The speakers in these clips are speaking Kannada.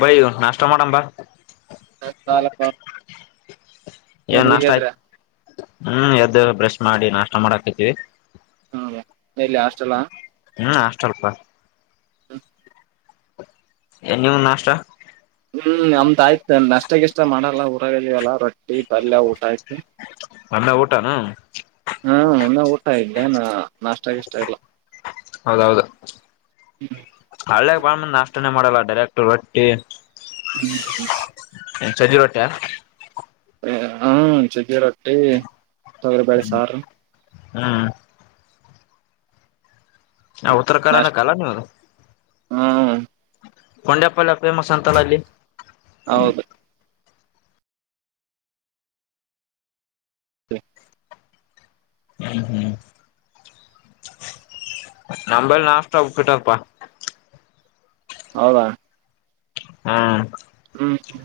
ಬೈ ಒಂದ್ ನಾಷ್ಟ ಮಾಡೋನ್ ಬಾ [unintelligible] ಲಗ್ಗ ಬಾ ರಾಪ್ಪ ಏನ್ ಈಗ ಎದ್ರ? [unintelligible] ಹೂ ಎದ್ದ ಬ್ರೇಷ ಮಾಡಿ ನಾಷ್ಟ ಮಾಡಾಕತಿವಿ. [unintelligible] ಹೌದ ಬೈ ಇಲ್ಲಿ ಹಾಸ್ಟೆಲ್ [unintelligible] ಸ್ವಲ್ಪ [unintelligible] ಹು [unintelligible] ಎಲ್ಲರೂ ನಾಷ್ಟ? [unintelligible] ಹೂ ನಮ್ದ್ ಆಯ್ತು ನಾಷ್ಟ ಗಿಷ್ಟ ಮಾಡಲ್ಲ ಊರಾಗ ಅದೀವಿ ಅಲ್ಲ ರೊಟ್ಟಿ ಪಲ್ಯ ಊಟ ಆಯ್ತು. [unintelligible] ಅಲ್ಲ ಊಟ? [unintelligible] ಹಾ ಇನ್ನ ಊಟ ಇದ್ದೆ ನ ನಾಷ್ಟಗ ಇಷ್ಟ ಇಲ್ಲ ಹೌದೌದು ಹ್ಮ್ ಹಳ್ಳಗ್ ಬಾಳ್ಮಂದ್ ನಾಷ್ಟನೆ ಮಾಡಲ್ಲ ಡೈರೆಕ್ಟ್ ರೊಟ್ಟಿ ಹ್ಮ ಹ್ಮ [inaudible] ರೊಟ ಹ ಚಜ್ಜಿ ರೊಟ್ಟಿ ತೊಗರಿಬಳೆ ಸಾರು ಹ್ಮ್ ಆ ಉತ್ತರ ಕರ್ನಾಟಕ ಆಳ್ವ ನೀದು ಹ್ಮ ಹೊಂಡೆಪಲ್ಯ ಫೇಮಸ್ ಅಂತಲ್ಲ ಅಲ್ಲಿ ಹೌದು [unintelligible] ಹ್ಮ್ ಹ್ಮ್ ನಂಬಲ್ಲಿ ನಾಷ್ಟಾಟ್ಟಾರಪ್ಪಾ ಹೌದಾ ಹ್ಮ್ ಹ್ಮ ಹ್ಮ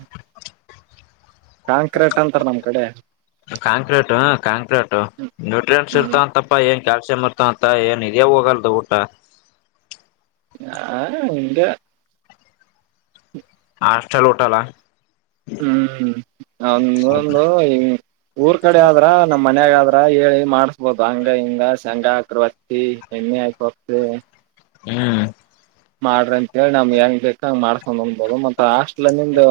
ಕಾಂಕ್ರೀಟ್ ಅಂತಾರ ನಮ್ ಕಡೆ ಕಾಂಕ್ರೀಟ್ ಕಾಂಕ್ರೀಟ್ ನಟ್ರಿಯಂಟ್ಸ್ ಹ್ಮ್ ಇರ್ತಂತಪ್ಪಾ ಹೆಂಗ ಕಾಸೆ ಮರ್ತ ಅಂತ ಏನ್ ಹೋಗಲ್ದು ಊಟ [unintelligible] ಹಾಸ್ಟಲ್ ಊಟ ನಾ ಹ್ಮ್ ಅವ ಒಂದು ಊರ್ ಕಡೆ ಆದ್ರ ನಮ್ ಮನ್ಯಾಗ ಆದ್ರ ಹೇಳಿ ಮಾಡ ಹ ಬಾಂಗ ಹಂಗ ಸಂಡಾ ಆಕ್ರವರ್ತಿ ಎಣ್ಣೆ ಆಾಯಕ ಹ್ಮ್ ಮಾಡ್ರಿ ಅಂತ ಹೇಳಿ ನಮ್ ಹೆಂಗ್ ಬೇಕ ಹಂಗ್ ಮಾಡ್ಸ್ಕೊಂಡ್ ಅಂದ್ಬೋದು ಮತ್ತ ಹಾಸ್ಟ್ಲ ನಿಂದು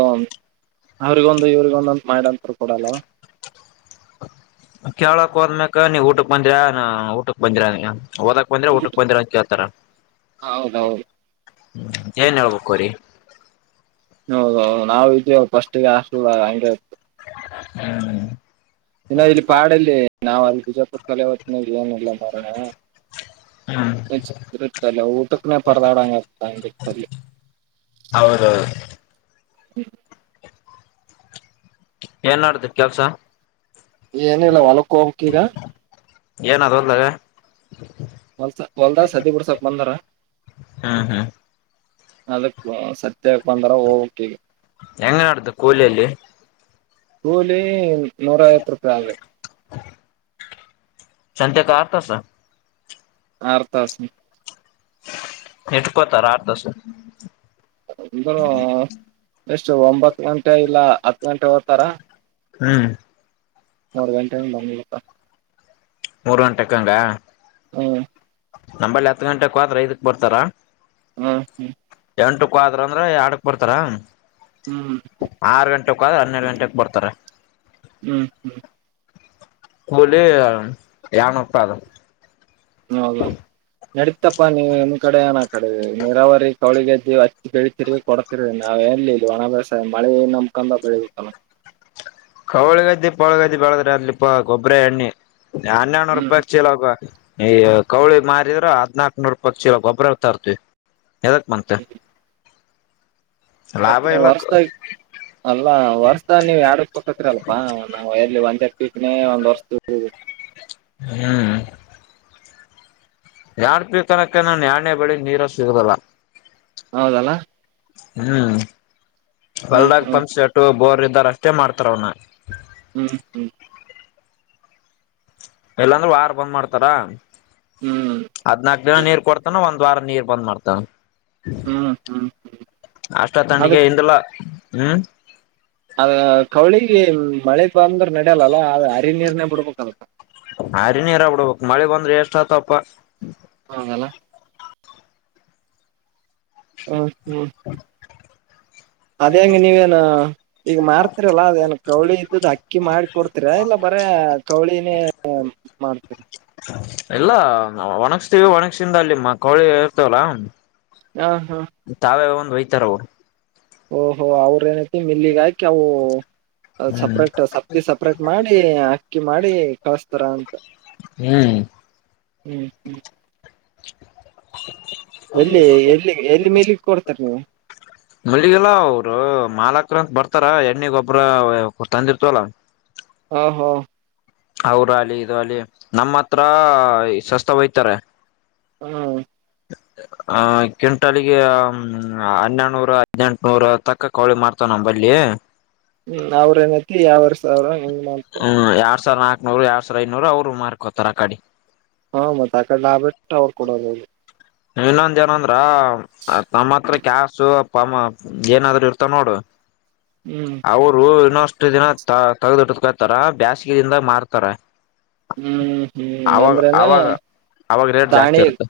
ಅವ್ರಿಗೊಂದು ಇವ್ರಗೊಂದಂತ್ ಮಹಿಾಂತರು ಕೂಡಲ್ವಾ ಕೇಳಕ್ ಹೋದ್ಮಕ್ ನೀ ಊಟಕ್ ಬಂದ್ರ ಊಟಕ್ ಬಂದರ ನೀ ಓದಕ್ ಬಂದ್ರೆ ಊಟ ಊಟಕ್ ಬಂದ್ರೆ ಅಂತ ಕೇಳ್ತಾರ ಹೌದೌದು ಹ್ಮ ಏನ್ ಹೇಳ್ಬೇಕುರಿ ಹೌದೌದು ನಾವವು ಇದೀವಿ ಫಸ್ಟ್ ಹಾಸ್ಟೆಲ್ ಆ ಹಗೆ ಇತ್ತು ಹ್ಮ್ ಇನ್ನು ಇಲ್ಲಿ ಪಾಡಲ್ಲಿ ನಾವ್ ಅಲ್ಲಿ ಬಿಜಾಪುರ ಕಲೆ ಹೊತ್ತಿನ ಏನಿಲ್ಲ ಮೋರೋಣ ಹ್ಮ್ ಚ ಇತಲ್ಲ ಊಟಕ್ಕನೇ ಪರ್ದಾಡಂಗ ಆತಂಗಿತ್ತಲ್ಲಿ ಹೌದೌದು ಹ್ಮ ಏನ್ ಮಾಡ್ದ ಕೆಲ್ಸ ಏನಿಲ್ಲ ಹೊಲಕ್ಕ ಹಕ್ಕ ಈಗ ಏನದು ಹೋದದೆ ಹೊಲ್ಸ ಹೊಲ್ದಾಸ್ ಹದಿ ಬಿುಡ್ ಸ್ವಲ್ಪ ಬಂದಾರ ಹ್ಮ್ ಹ್ಮ್ ಅದಕ್ ಸತ್ಯ ಬಂದಾರ ಹೋಗಕ್ ಈಗ ಹೆಂಗ ನಡ್ದ ಕೂಲಿಯಲ್ಲಿ ಕೂಲಿ ನೂರಾಯತ್ ರೂಪಾಯಿ ಆಗ ಸಂಂತೆಕ ಅರ್ಥಸ ಆರ್ತಾಸ ಎಟು ಪತ ಆರ್ತಸ ಅಂದರು ಎಷ್ಟು ಒಂಬತ್ ಗಂಟೆ ಇಲ್ಲ ಹತ್ ಗಂಟೆ ಓ್ತಾರ ಹ್ಮ್. ಮೋರ ಗಂಟೆ. [unintelligible] ಮೂರ್ ಗಂಟೆಕ್ಕಂಗ. ಹ್ಮ್. ನಂಬಲ್ಲಿ ಹತ್ತು ಗಂಟೆ ಕತ್ರ ಇದಕ್ ಬರ್ತಾರಾ. ಹ್ಮ ಹ್ಮ್. ಎಂಟಕ್ಕ ಆದ್ರ ಅಂದ್ರೆ ಎಡಕ್ ಬರ್ತಾರ ಹ್ಮ್ ಹ್ಮ್ ಆರು ಗಂಟೆ. ಹನ್ನೆರಡು ಗಂಟೆಗೆ ಬರ್ತಾರೆ. ಹ್ಮ್ ಹ್ಮ್. ಕೂಲಿ ಏಳು ನೂರು ಪಾಯಿ ಅದು. ಹೌದದು ನಡೀತಪ್ಪಾ ನೀವು ನಿಮ್ ಕಡೆ ಏನ. ಕಡೆ ನೀರಾವರಿ ಕೌಳಿಗೆಜ್ಜಿ ಹಚ್ಚಿ ಬೆಳತಿರಿ ಕೊಡ್ತಿರ ನಾವ್ ಎಲ್ಲಿ ಇಲ್ಲಿ ಒಣಭ್ಯಾಸ ಮಳೆನ. [unintelligible] ಳದ್ರೆ ಅಲ್ಲಿಪಾ ಗೊಬ್ರ ಎಣ್ಣಿ [unintelligible] ಹ್ಮ್ ನನ್ರೂಪಾಯ ಚಲಕ್ಕ. ಈ ಕೌಳಿ ಮಾರಿದ್ರ ಹದ್ನಾಕ್ ನೂರಪತ್ತು ಕಿಲ ಗೊಬ್ರ ತರ್ತಿವಿ. ಯದಕ್ ಮಂತೆ. ಮತ್ತತ್ ನೀವು ಹೊರ್ಸತ ಅಲ್ಲ. ಹ ವರ್ಷ ನೀವ್ ಯರಡಕ್ ತೊಕತಿರಿ ಅಲ್ಪಾ ನಾವ್ ಎರ್ಲಿ ಒಂದ್ ಎರ್ಟಕ್ ಒಂದ್ ವರ್ಷದ. ಹ್ಮ್. ಎಡ್ಪಿ ತನಕ ನ ಎನೇ ಬೆಳಿ ನೀರ ಸಿಗದಲ್ಲ. ಹೌದಲ್ಲ. ಹ್ಮ್ ಹ್ಮ್ ಹೊಲ್ದಾಗ ಹ್ಮ್ ಪಂಪ್ಸ್ ಬೋರ್ ಇದ್ದಾರ ಅಷ್ಟೇ ಮಾಡ್ತಾರ ಅವನ. ಹ್ಮ್ ಹ್ಮ್. ಇಲ್ಲಾಂದ್ರೆ ವಾರ ಬಂದ್ ಮಾಡ್ತಾರ ಹ್ಮ್ ಹದ್ನಾಕ್ ದಿನ ನೀರ್ ಕೊಡ್ತಾನ ಒಂದ. ವಾರ ನೀರ್ ಬಂದ್ ಮಾಡ್ತಳ. ಹಾ ಹಾ. ಅಷ್ಟ ತಂಡಿಗೆ ಇಂದಿಲ್ಲ ಹ್ಮ್. ಅದ ಕವಳಿಗೆ ಮಳೆ ಬಂದ್ರ ನಡ್ಯಲ್ಲಲ್ಲ ಅ ಹರಿ ನೀರನೆೇ ಬಿಡ್ಬೇಕತ್ತ. ಹರಿ ನೀರ ಬಿಡ್ಬೇಕಕ್ ಮಳೆ ಬಂದ್ರೆ ಎಷ್ಟ್ ಆತಪ್ಪ. ಹೌದಲ್ಲ. ಹ ಹಾ. ಅದ ಹೆಂಗ ನೀವೇಏನ ಈಗ ಮಾಡ್ತೀರಲ್ಲಾ ಅದೇಏನ್ ಕೌಳಿ ಇದ್ದುದ್ ಅಕ್ಕಿ ಮಾಡಿ ಕೊಡ್ತಿರಾ ಇಲ್ಲ ಬ. ಅಂದ್ರೆ ಕೌಳಿನೇ ಮಾಡ್ತೀರಿ. [unintelligible] ಇಲ್ಲ ಒಣಗತೀವಿ ಒಣಗಸಿಂದ ಅಲ್ಲಿ ಕೋಳಿ ಇರ್ತೇವಲ್ಲಾ. ಹಾ ಹಾ. ವೈತರವರು. ಓಹೋ ಅವ್ರ ಏನ. ಮಿಲ್ಲಿಗೆ ಹಾಕಿ ಅವು ಹ್ಮ್ ಸಪ್ರೇಟ್ ಸಪ್ತಿ ಸಪ್ರೇಟ್ ಮಾಡಿ ಅಕ್ಕಿ ಮಾಡಿ. ಕಸ್ತರಾ ಅಂತ. ಹ್ಮ್. ಹ್ಮ್ ಹ್ಮ್. ಎಲ್ಲಿ ಎಲ್ಲಿ ಎಲ್ಲಿ ಮೇಲಗೆ ಕೊಡ್ತಾರೆ ನೀವು. ಮಳ್ಳಗಲ್ಲ ಅವರು ಮಾಲಕ್ರಂತ ಬರ್ತಾರ ಎಣ್ಣಿ ಗೊಬ್ಬ್ರ ತಂದಿರ್ತವಲ್ಲ. ಹಾ ಹೋ. ಅವ್ರ ಅಲಿ ಇದ ಅಲಿ ನಮ್ಮ ಹತ್ರ ಸಸ್ತ ಹಯ್ತಾರೆ. ಹ್ಮ. ಹ [inaudible] ಆ ಕ್ವಿಂಟಲ್ಹನ್ನೆಡುನೂರ ಹದ್ನೆಂಟನೂರ ತಕ್ಕ ಕೋಳಿ ಮಾಡ್ತವ ನ ಬಲ್ಲಿ. ಹ್ಮ್ ಅವ್ರ ಏನತಿ ಯಾವರ್ಸ ಅವ್ರ ಹೆಂಗ್ ಮಾಡ್ತ. ನೂರು ಎರಡ್ ಸಾವಿರ ಐನೂರು ಅವ್ರು ಮಾರ್ಕೋತಾರ ಆ ಗಾಡಿ. ಹಾ ಮತ್ತತ್ ಆ ಕಡೆ ಆಬಿಟ್ಟು ಅವ್ರು ಕೊಡಲ್ಲ ಇನ್ನೊಂದ ಏನಂದ್ರ ನಮ್ಮ ಹತ್ರ ಕಾಸು ಅ ಪ ಏನಾದ್ರೂ ಇರ್ತ ನೋಡು ಹ್ಮ್ ಅವರು ಇನ್ನೊಷ್ಟು ದಿನ ತ ತಗ್ದಿಡಕೊತಾರ ಬೇಾಸಿಗೆದಿಂದ ಮಾರ್ತಾರ ಹ್ಮ್ ಹ್ಮ್ ಅವಾಗ ಅಂದ್ರನ ಅವಾಗ ಅವಾಗ ರೇಟ್ ಜಾಸ್ತಿ ದಾಣಿ ಇರುತ್ತೆ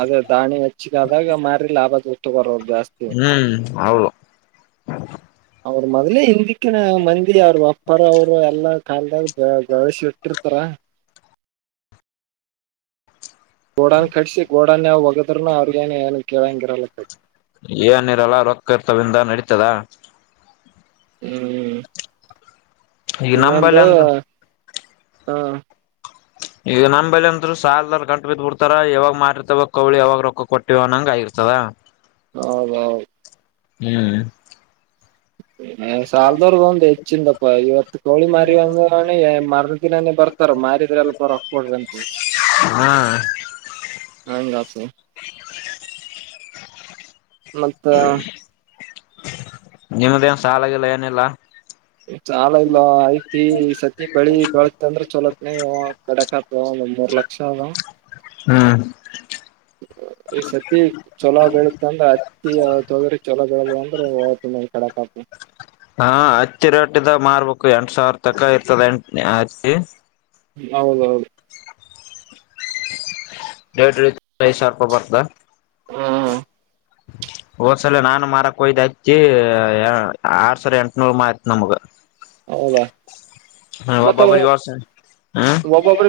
ಅದೇ ದಾಣಿ ಹೆಚ್ಚಗ ಆದಾಗ ಮಾರಿ ಲಾಭದೂ ತಗರೋದು ಹ್ಮ್ ಹೌದು ಮೊದ್ಲೆ ಹಿಂದಿಕ್ಕಿನ ಮನಗ ಅವ್ರ ಅಪ್ಪಾರ ಅವರು ಎಲ್ಲಾ ಕಲ್ದಾಗಸಿ ಇಟ್ಟಿರ್ತಾರ ಗೋಡನ್ ಕಡಿಸಿ ಗೋಡನ್ ಯಾವ್ ಹೊಗದ್ನು ಅವ್ರಿಗೇನ ಏನು ಕೇಳಂಗಿರಲ್ಲ ಕಟ್ಟ ಏನಿರಲ್ಲ ರೋಕತ್ವಿಂದ ನಡೀತದ ಹ್ಮ್ ಈಗ ನಂಬಲ್ಲಿ ಇನ್ನೊಂದು ಅಂದ್ರ ಹಾ ಈಗ ನಮ್ಮ್ಅಂದರು ಸಾಲಲ್ರ್ ಗಂಟು ಬಿದ್ದ್ ಬಿಡ್ತಾರ ಯಾವಾಗ ಮಾಡಿರ್ತವ ಕೋಳಿ ಯಾವಾಗ ರೊಕ್ಕ ಕೊಟ್ಟಿವವ ಅ ನಂಗ ಆಗರ್ತ ಸಲಯ ಹೌದೌದು ಹ್ಮ್ ಸಾಲದವರ್ಗ ಒಂದು ಹೆಚ್ಚಿಂದಪ್ಪ ಇವತ್ತು ಕೋಳಿ ಮಾರಿ ಒಂದ ಒಂದ ದಿನಾನೇ ಬರ್ತಾರ ಮಾರಿದ್ರೆ ಅಲ್ಪ ರೊಕ್ ಕೊಡ್ರ ಅಂತ ಹಾ ಹತ ಮತ್ತ ನಿಮ್ಮದ ನ್ ಸಾಲ ಆಾಗಿಲ್ಲ ಏನೆಲ್ಲಾ ಚಾಲ ಇಲ್ಲ ಐ್ತಸತಿ ಬಳಿ ಬೆಳತ್ ಅಂದ್ರ ಚಲೋತ್ನ ಕಡಕತ್ ಒಂದರ ಲಕ್ಷ ಅ ಹ್ಮ್ ಈ ಸತಿ ಚೊಲೋ ಬೆಳತ್ ಅಂದ್ರ ಅತ್ತಿ ತೊಗ್ರಿ ಚೊಲೋ ಬೆಳದ ಅಂದ್ರತ ಕಡಕ ಹಾ ಹಚ್ಚಿ ರೇಟಿದ ಮಾರ್ಬೇಕು ಎಂಟ ಸಾವಿರ ತಕ ಇರ್ತದ ಎಂಟ ಹಚ್ಚಿ ಹೌದೌದು ಡ್ಐ ಸಾರಪ ಬತ್ತಲ ಹ್ಮ ಒಓದ್ಸಲ ನಾನು ಮಾರಕ್ ಒಯ್ದ ಹಚ್ಚಿ ಆರ್ ಸರ್ ಎಂಟನೂರು ಮತ್ ನಮ್ಗ ಅವಾ ಹಾ ಬಬಾ ಪರಿವಾರಸ ಒಬ್ಬೊಬ್ಬ್ರ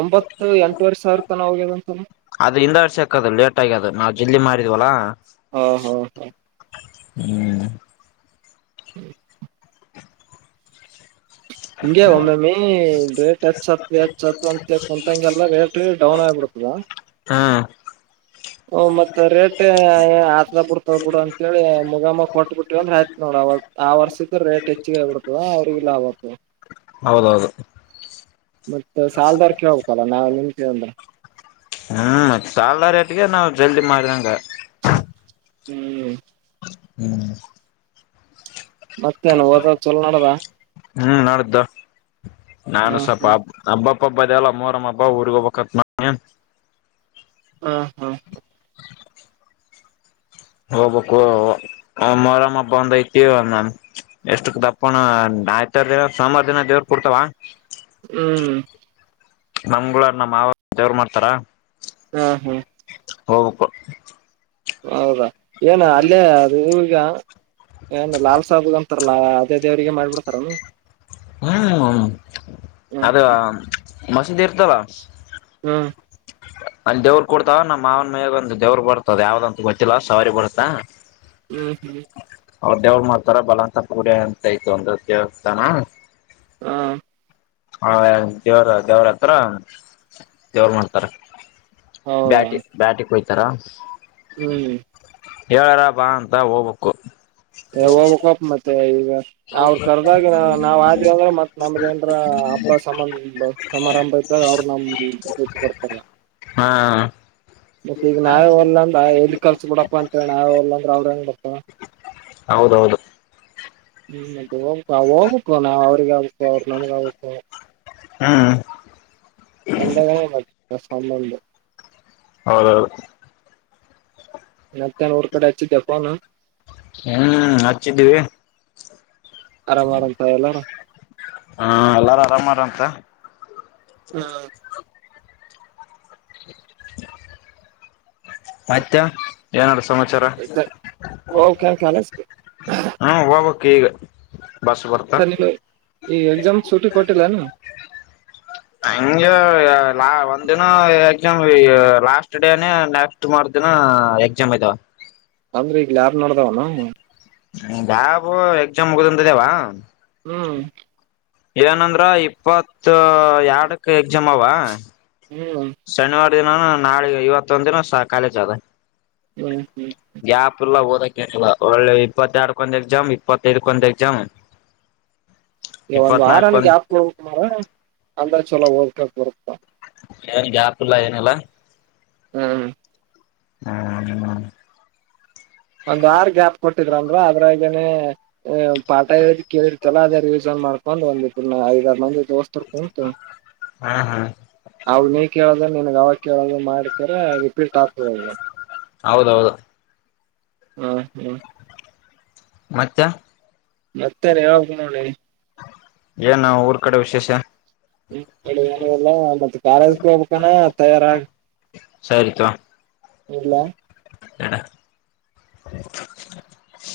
ಒಂಬತ್ತು ಎಂಟ ವರ್ಷ ಇರ್ತ ನ ಅವಗೆದನ್ಸಲ ಅದ್ರಿಂದ ಆರ್ಸಕದು ಲೇಟ್ ಆಗ್ಯ ಅದು ನಾವವು ಜಲ್ದಿ ಮಾಡಿದ್ವಲ್ಲಾ ಹಾ ಹಾ ಹಾ ಹ್ಮ್ ಹಿಂಗೆ ಒಮ್ಮೆಮ್ಮಿ ರೇಟ್ ಹೆಚ್ಚತ್ ಹೆಚ್ತ್ ಅಂತೇ ಕುಂತಂಗೆಲ್ಲಾ ರೇಟ್ ಡೌನ್ ಆಗ್ಬಿಡ್ತದ ಹಾ ಹ ಮತ್ತ ರೇಟ್ ಆತದ ಬಿಡ್ತದ ಬಿಡ ಅಂತೇಳಿ ಮುಗಾಮ ಕೊಟ್ ಬಿಟ್ಟಿವಂದ್ರೆ ಆಯ್ತ ನೋಡ ಅವಾಗ ಆ ವರ್ಷದ ರೇಟ್ ಹೆಚ್ಚಗ ಆಗ್ಬಿಡ್ತದ ಅವ್ರಿಗೆ ಲಾಭ ಆಗ್ತದೆ ಹೌದೌದು ಮತ್ತ ಸಾಲದರ್ಕ ಕೇಳಬೇಕಲ್ಲ ನಾವ ನಿನ್ತವಿ ಅಂದ್ರೆ ಹ್ಮ್ ಸಾಲದರಾ ರೇಟ್ಗೆ ನಾವು ಜಲ್ದಿ ಮಾಡಿದಂಗ ಹ್ಮ್ ಹ್ಮ್ ಮತ್ತೇನು ಓದದ ಚಲೋ ನಾಡಾದ ಹ್ಮ್ ನೋಡ್ದು ನಾನು ಹ್ಮ್ ಸ್ವಲ್ಪ ಹ್ಮ್ ಹಬ್ಬ ಅಪ್ಪಬ್ಬ ದಲ್ಲಮ್ಮೋರಮ್ಮ ಹಬ್ಬ ಊರ್ಗೋಬೇಕತ್ ನ ಹಾ ಹಾ ಹ ಹ ಹೋಗ್ಬೇಕು ಮರಮ್ಮ ಹಬ ಅಂದ ಐತಿ ಎಷ್ಟು ದಪ್ಪಣ ಮ್ಯಾಟರ್ ಸೋಮವರ ದಿನ ದೇವ್ರ ಕೊಡ್ತಾವ ಹ್ಮ್ ಮಂಗಳವಾರ ನಮ್ ಮಾವ ಅವ್ರು ದೇವ್ರ ಮಾಡ್ತಾರ ಹಾ ಹಾ ಹೋಗಬೇಕು ಹೌದಾ ಏನು ಅಲ್ಲೇ ಅ ಇವಗ ಏನ್ ಲಾಲ್ಸಬ್ಗ [unintelligible] [unintelligible] ತಾರಲ್ಲಾ ಅದೇ ದೇವ್ರರಿಗೆ ಮಾಡ್ಬಿಡ್ತಾರ ಏನ್ ಹ್ಮ್ ಹ್ಮ ಅದು ಮಸೀದಿ ಇರ್ತಲ್ಲ ಹ್ಮ ಅಲ್ಲಿ ದೇವ್ರ ಕೊಡ್ತಾವ ನಮ್ಮ ಮಾವ ಮಯಾಗ ಒಂದ ದವ್ರರು ಬರ್ತದ ಯಾವ್ದಂತ ಗೊತ್ತಿಲ್ಲ ಸವಾರಿ ಬರುತ್ತಾ ಹ್ಮ್ ಹ್ಮ್ ಅವ್ರ ದೇವ್ರ ಮಾಡ್ತಾರ ಬಲವಂತ ಪೂಡೆ ಅಂತ ಇತ ಒಂದು ದೇವಸ್ಥಾನ ಹಾ ಹ ದೇವರ ದೇವರ ಹತ್ರ ದೇವ್ರ ಮಾಡ್ತಾರ ಹೌದಾ ಬ್ಯಾಟಿ ಬ್ಯಾಟಿ ಕೊಯಾಟರ್ ಹ್ಮ್ ಹೇಳಾರ ಬಾ ಅಂತ ಹೋಗ್ಬೇಕು [unintelligible] ಹೋಗಬಕ ಮತ್ತೆ ಈಗ ಅವ್ರ ಕರ್ದಾಗ ನಾವ್ ಆದಿವವ ಅಂದ್ರ ಮತ್ ನಮ್ದ ಏನ್ರ [unintelligible] ಹಬ್ಬ ಸಮಂದ ಸಮಾರಂಭ ಇದ್ದಾಗ ಅವ್ರರು ನಮ್ದತ್ ಕೊಡ್ತಾರ ಹಾ ಮತ್ತೆ ಈಗ ನಾವೇ ಹೊಲ್ಲ ಅಂದ್ರ ಎಲ್ಲಿ ಕಲ್ಸ ಬಿಡಪ್ಪ ಅಂತ ನಾವೇ ಹೊಲ್ಲ ಅಂದ್ರ ಅವ್ರ ಹೆಂಗ್ ಬರ್ತವ ಹೌದೌದು ಹ್ಮ್ ಅದು ಹೋಗಬೇಕ ನಾ ಅವ್ರಿಗೆ ಆಗಬೇಕ ಅವ್ರ ನನಗೆ ಆಗಬೇಕ ಹ್ಮ್ ಅಂದಗ ಸಂಬಂಧ [unintelligible] ಹೌದು [unintelligible] ಮತ್ತೆನ್ ಊರ ಕಡೆ ಅಚ್ಚಿದ್ದ ಫೋನ್ ಹ್ಮ್ ಹಚ್ಚಿದ್ದೀವಿ [unintelligible] ಆರಾಮಾರಂತ ಎಲ್ಲಾರ ಹಾ ಎಲ್ಲಾರು ಆರಾಮಾರ ಅಂತ ಹಾ [unintelligible] ಆಯ್ತ ಏನ [unintelligible] ಸಮಾಚಾರ ಹೋಗ್ಬೇಕೇನ್ ಕಾಲೇಜ್ [unintelligible] ಹಾ ಹೋಗಕೆ ಈಗ ಬಸ್ [unintelligible] ಬರ್ತಾ ಸ ನೀ ಈ ಎಕ್ಸಾಮ್ ಸುಟಿ ಕೊಟ್ಟಿಲ್ಲನು ಹಂಗೆ ಲಾ ಒಂದ ದಿನ ಎಕ್ಸಾಮ್ ಲಾಸ್ಟ್ ಡೇನ ನೆಕ್ಸ್ಟ್ ಮರು ದಿನ ಹಾ ಎಕ್ಸಾಮ್ ಐತವಾ [unintelligible] ಅಂದ್ರೆ ಈಗ ಲ್ಯಾಬ್ ನೋಡ್ದಾವ ಏನ್ ಲ್ಯಾಬ್ ಎಕ್ಸಾಮ್ ಮುಗ್ಧಗಳೇ ಇದಾವ [unintelligible] ಹ್ಮ್ ಏನಂದ್ರ ಇಪ್ಪತ್ ಎರ್ಡಕ್ ಎಕ್ಸಾಮ್ ಅವಾ ಶನಿವಾರ ದಿನಾನ ನಾಳೆ ಇವತ್ತೊಂದ ದಿನ ಕಾಲೇಜ್ ಅದ ಹ್ಮ್ ಹ್ಮ್ ಗ್ಯಪುಲ್ಲ ಬದ [unintelligible] ಒಳ್ಳೆ ಇಪ್ಪತ್ತ ಎರಡ್ಕೊಂದ ಎಕ್ಸಾಮ್ ಇಪ್ಪತ್ತೈದಕೊಂದ ಎಕ್ಸಾಮ್ ಈಗ ಒಂದು ಇಪ್ಪತ್ನಾಲ್ಕ ವಾರನ ಒಂದ್ [unintelligible] ಆಪ್ ಹೋಗಕ ಮಾರ ಅಂದ ಚಛಲೋ ಓರ್ಕ ಬರುತ್ತ ಏನ್ ಗ್ಯಾಪ್ ಇಲ್ಲ ಏನಲ್ಲ ಹ್ಮ್ ಹ್ಮ ಹ [unintelligible] ಒಂದ ಆರ್ ಗ್ಯಾಪ್ ಕೊಟ್ಟಿದ್ರಂದ್ರ ಅದ್ರಾಗನನೆ ಪಾಠ ಹೇಳದ ಕೇಳಿರ್ತಲ್ಲ ಅದ ಮಾಡ್ಕೊಂಡ್ ಒಂದಿ ಐದಾರು ಮಂದಿ ದೋಸ್ತರ್ ಕುಂತು [unintelligible] ಹಾ ಅವ ನೀ ಕೇಳದ ನನ್ಗ್ ಅವಾಗ ಕೇಳದ ಮಾಡ್ಕರ ರಿಪೀಟ್ ಆಗ್ತದ ಹೌದೌದು ಹಾ ಹ್ಮ್ ಮತ್ ಮತ್ತೆ ರ ಯಾವಾಗ ನೋಡಿ ಏನ್ ಊರ್ ಕಡೆ ವಿಶೇಷ ನಿಮ್ಮ ಕಡೆ ಎನೀಲ್ಲಾ ಮತ್ತೆ ಕಾಲೇಜ್ ಹೋಗಬೇಕಾನ ತಯಾರಾಗ ಸರಿತು ಇಲ್ಲಾ [unintelligible]